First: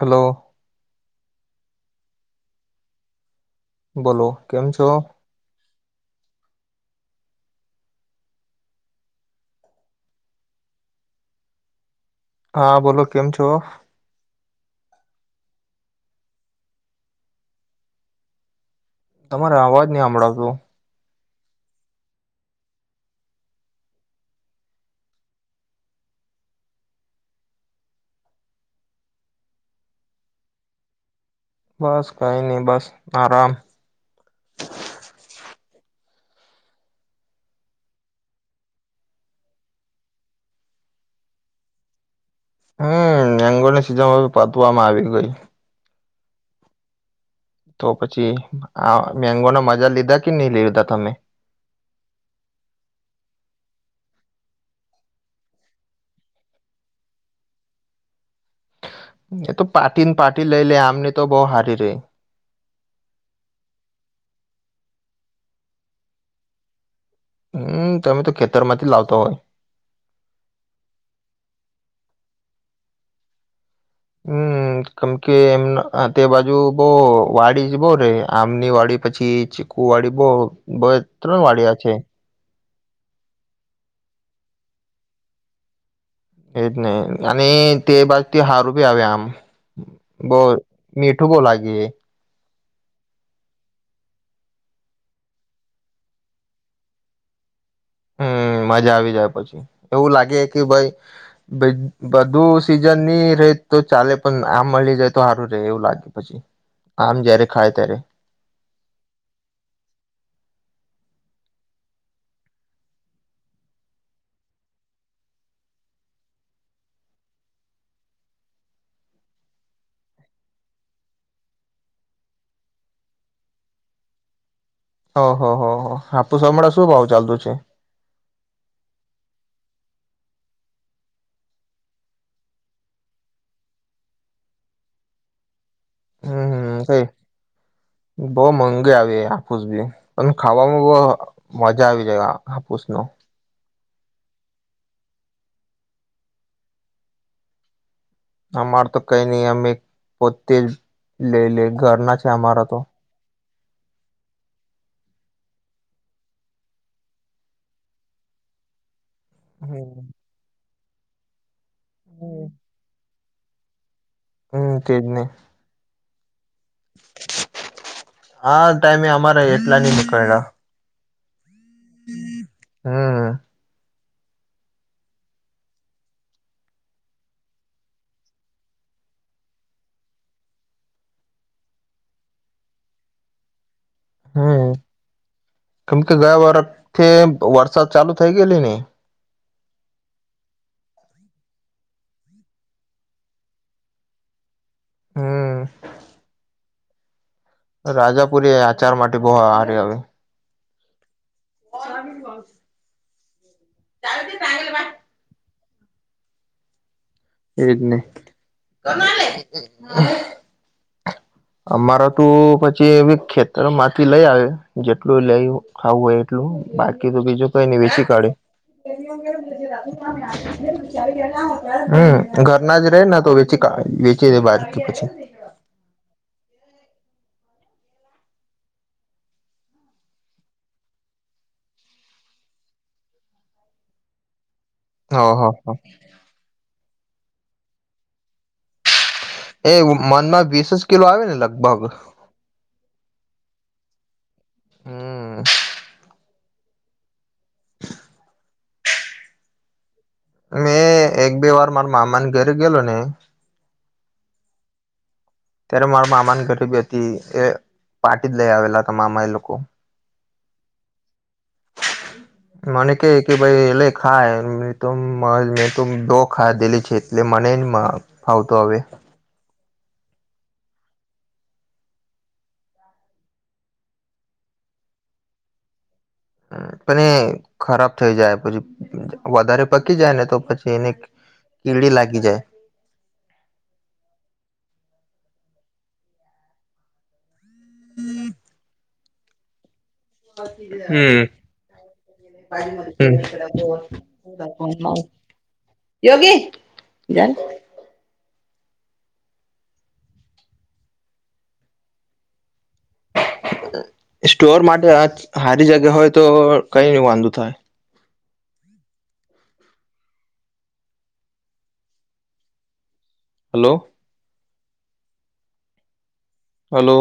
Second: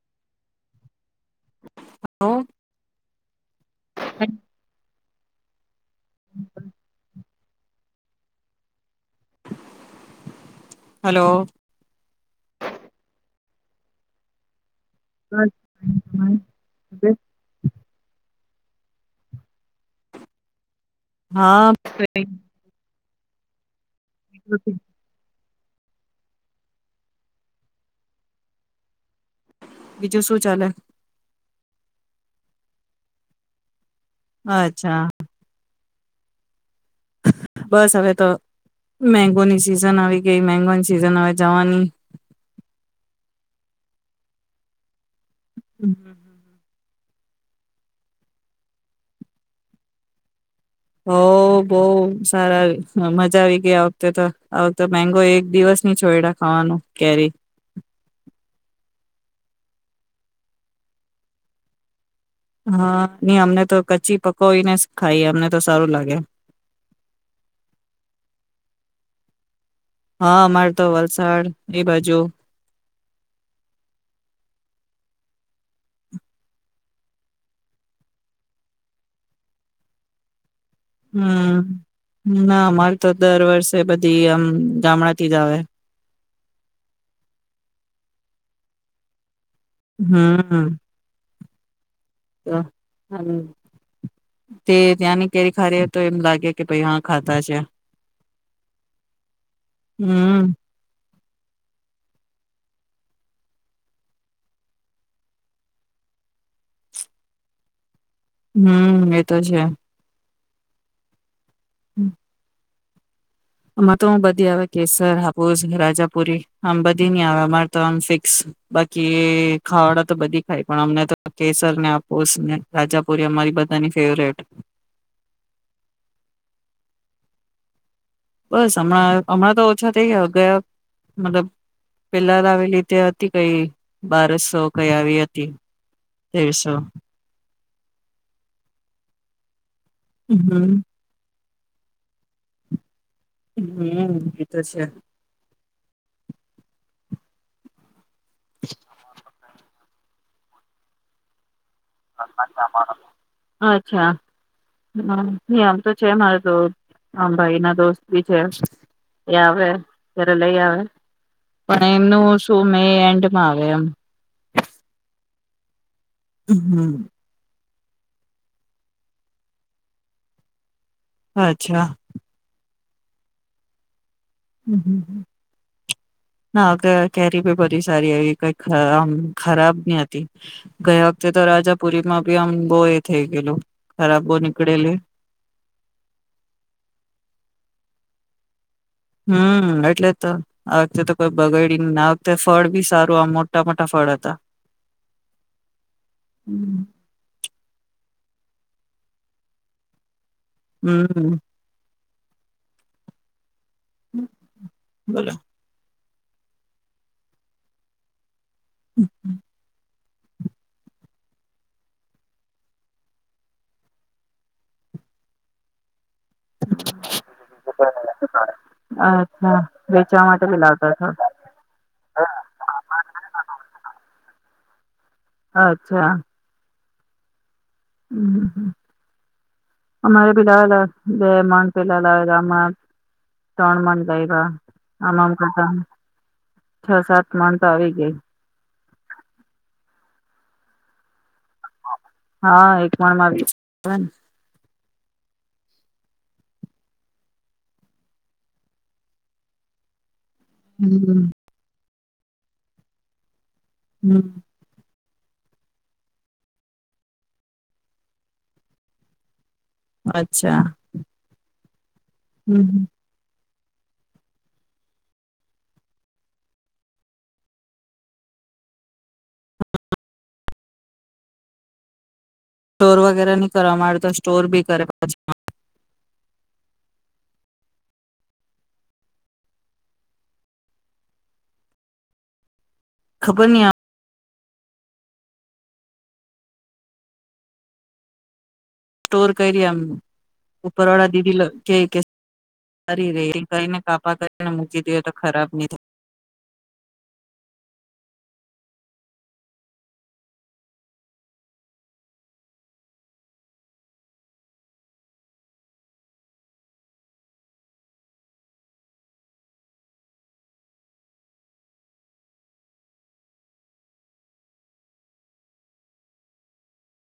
Hello. Hello. બોલો કેમ છો? હમ [inaudible] હલો હા, બોલો, કેમ છો [unintelligible] તમારો અવાજ ની હભડાવતો હા [inaudible] હ [unintelligible] બીજું શું ચાલે બસ કઈ નહી, બસ આરામ અચ્છા બસ હવે તો મેગોની સિઝન આવી ગઈ, મેગોની સિઝન હ જવાની હમ મેંગોની સીઝન હવે પતવામાં આવી ગઈ [unintelligible] તો પછી આ મેંગો ના મજા લીધા કે નહી લીધા તમે હો, બહુ સારા અમધ મજા આવી ગઈ વખતે, તો આ વખતે મેગો એક દિવસ ની છોયડા ખાવાનું કેરી એ તો પાટી ને પાટી લઈ લે આમને તો બવ હારી રેય હા, ની અમને તો કચ્ચી પકોવીને ખાઈ અમને તો સારું લાગે હમ, તમે તો ખેતરમાંથી લાવતો હોય હા, અમારે તો વલસાડ એ બાજુ હમ, કેમ કે એમ તે બાજુ બો વાડી જ બો રે આમની વાડી પછી, ચીકુ વાડી બો બે ત્રણ હમ વાડિયા છે ના અમારે તો દર વર્ષે બધી આમ ગામડાતી જ આવે એજ ને, અને તે બાજથી હારૂબી આવે આમ બો હમ મીઠું બો લાાગે એ. તે ત્યાંની કેરી ખારી તો એમ લાગે કે ભાઈ હા ખાતા છે. હમ મજા આવી જાય પછી એવું લાગે હમ કે ભાઈ બધું સીઝનની રે તો ચાલે પણ આમ મળી જાય તો સારું રહે એવું લાગે પછી, આમ જયારે ખાય ત્યારે. હમ એતો છે. હમ. આમાં તો હું બધી આવે કેસર આપાુસ રાજાપુરી આમ બધી નહી આવે અમારે તો આમ ફિક્સ, બાકી ખાવાડા તો બધી ખાય પણ અમને તો કેસરને આપાુસ રાજાપુરી અમારી બધા ફેવરેટ. ઓહ હો હો આપુસ હમણાં શું ભાવ ચાલતું છે? બસ હમણાં હમણાં તો ઓછા થઈ ગયા ગયા, મતલબ પેલા આવી રીતે હતી કઈ બારસો, કઈ આવી હતી. તેરસો. બહ મોંગી આવે આપુંસ બી. અને હમ ખાવામાં બો મજા આવી જાય હાપુસ નો. હમ એતો છે. અમાર તો કઈ નઈ અમે પોતે લઈ લે. ઘરના છે અમારા તો. અચ્છા, હ ની આમ તો છે મારે તો આમ ભાઈ ના દોસ્ત બી છે. એ યાવે હમ ત્યારે લઈ આવે. પણ એમનું શું મે એન્ડ મા આવે એમ. હમ તેજને. [unintelligible] હા ટાઈમે અમારા એટલા ની નીકળયા. અચ્છા. હમ્મ. ના કે કેરી બી બધ સારી આવી કઈ આ ખર ખરાબ ની હતી, ગયા વખતે તો રાજાપુરીમાં બી આમ બહ એ થઇ ગેલું. હમ, કેમ કે ગયા વરખથી વરસાદ ચાલુ થઇ ગેલી ને. હમ એટલે તો આ વખતે તો કોઈ બગાડી આ વખતે ફળ બી સારું આ મોટા મોટા ફળ હતા. હમ. રાજાપુરી આચાર માટે બહ હારી આવે. હમ. [unintelligible] બોલો. એજ ને. કમાલે. [unintelligible] અમારે તું પછી ખેતરમાંથી લઈ આયે જેટલું લે ખાવું એ. બાકી તો બીજું કઈ નઈ વેચી કાઢે. અચ્છા વેચવા માટે બી લાવતા હતા [unintelligible] હમ ઘરના જ ર રેય ને તો વચી કા બાર કે પછી [unintelligible] અચ્છા અમારે પેલા લા બે મન પેલા લાવલા મા ત્રણ મન લાયવા. હ આમમ હ કરતા, હ છ સાત મન તો આવી ગઈ. એ મન માં વીસસ કિલો આવે ને લગ હા એક મણમાં વીસ આવે. હમ મેં હમ્મ એક બે વાર મારુ મામાની ઘેરે ગેલો ને. હમ. ત્યારે મારા મામાની ગરીબી હતી એ પાારટી જ લઈ આવેલા હતા મામા એ લોકો. અચ્છા. હમ્મ મને કે કે ભાઈ એટલે ખાય તો મેં તો દો ખાધેલી છે એટલે મને ફાવતો હવે. સ્ટોર વગેરે નહી કરવાવામાંડ તો સ્ટોર બી કરે પાછા. પણ ખરાબ થઈ જાય પછી વધારે પકી જાય ને તો પછી એને કીડી લાગી જાય. ખબર ન આ સ્ટોર કરી એમ. ઉપરવાળા હમ દીદી કે કે સારી રે કઈને કાપા કરીને મૂકી દે તો ખરાબ નહી થાય. કે [unintelligible] સ્ટોર માટે આજ સારી જગ્યા હોય તો કઈ વાંધો થાય. હલો. હલો.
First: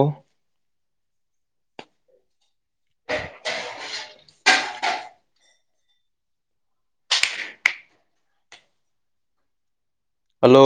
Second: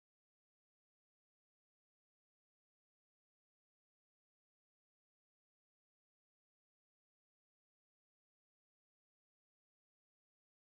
હલો.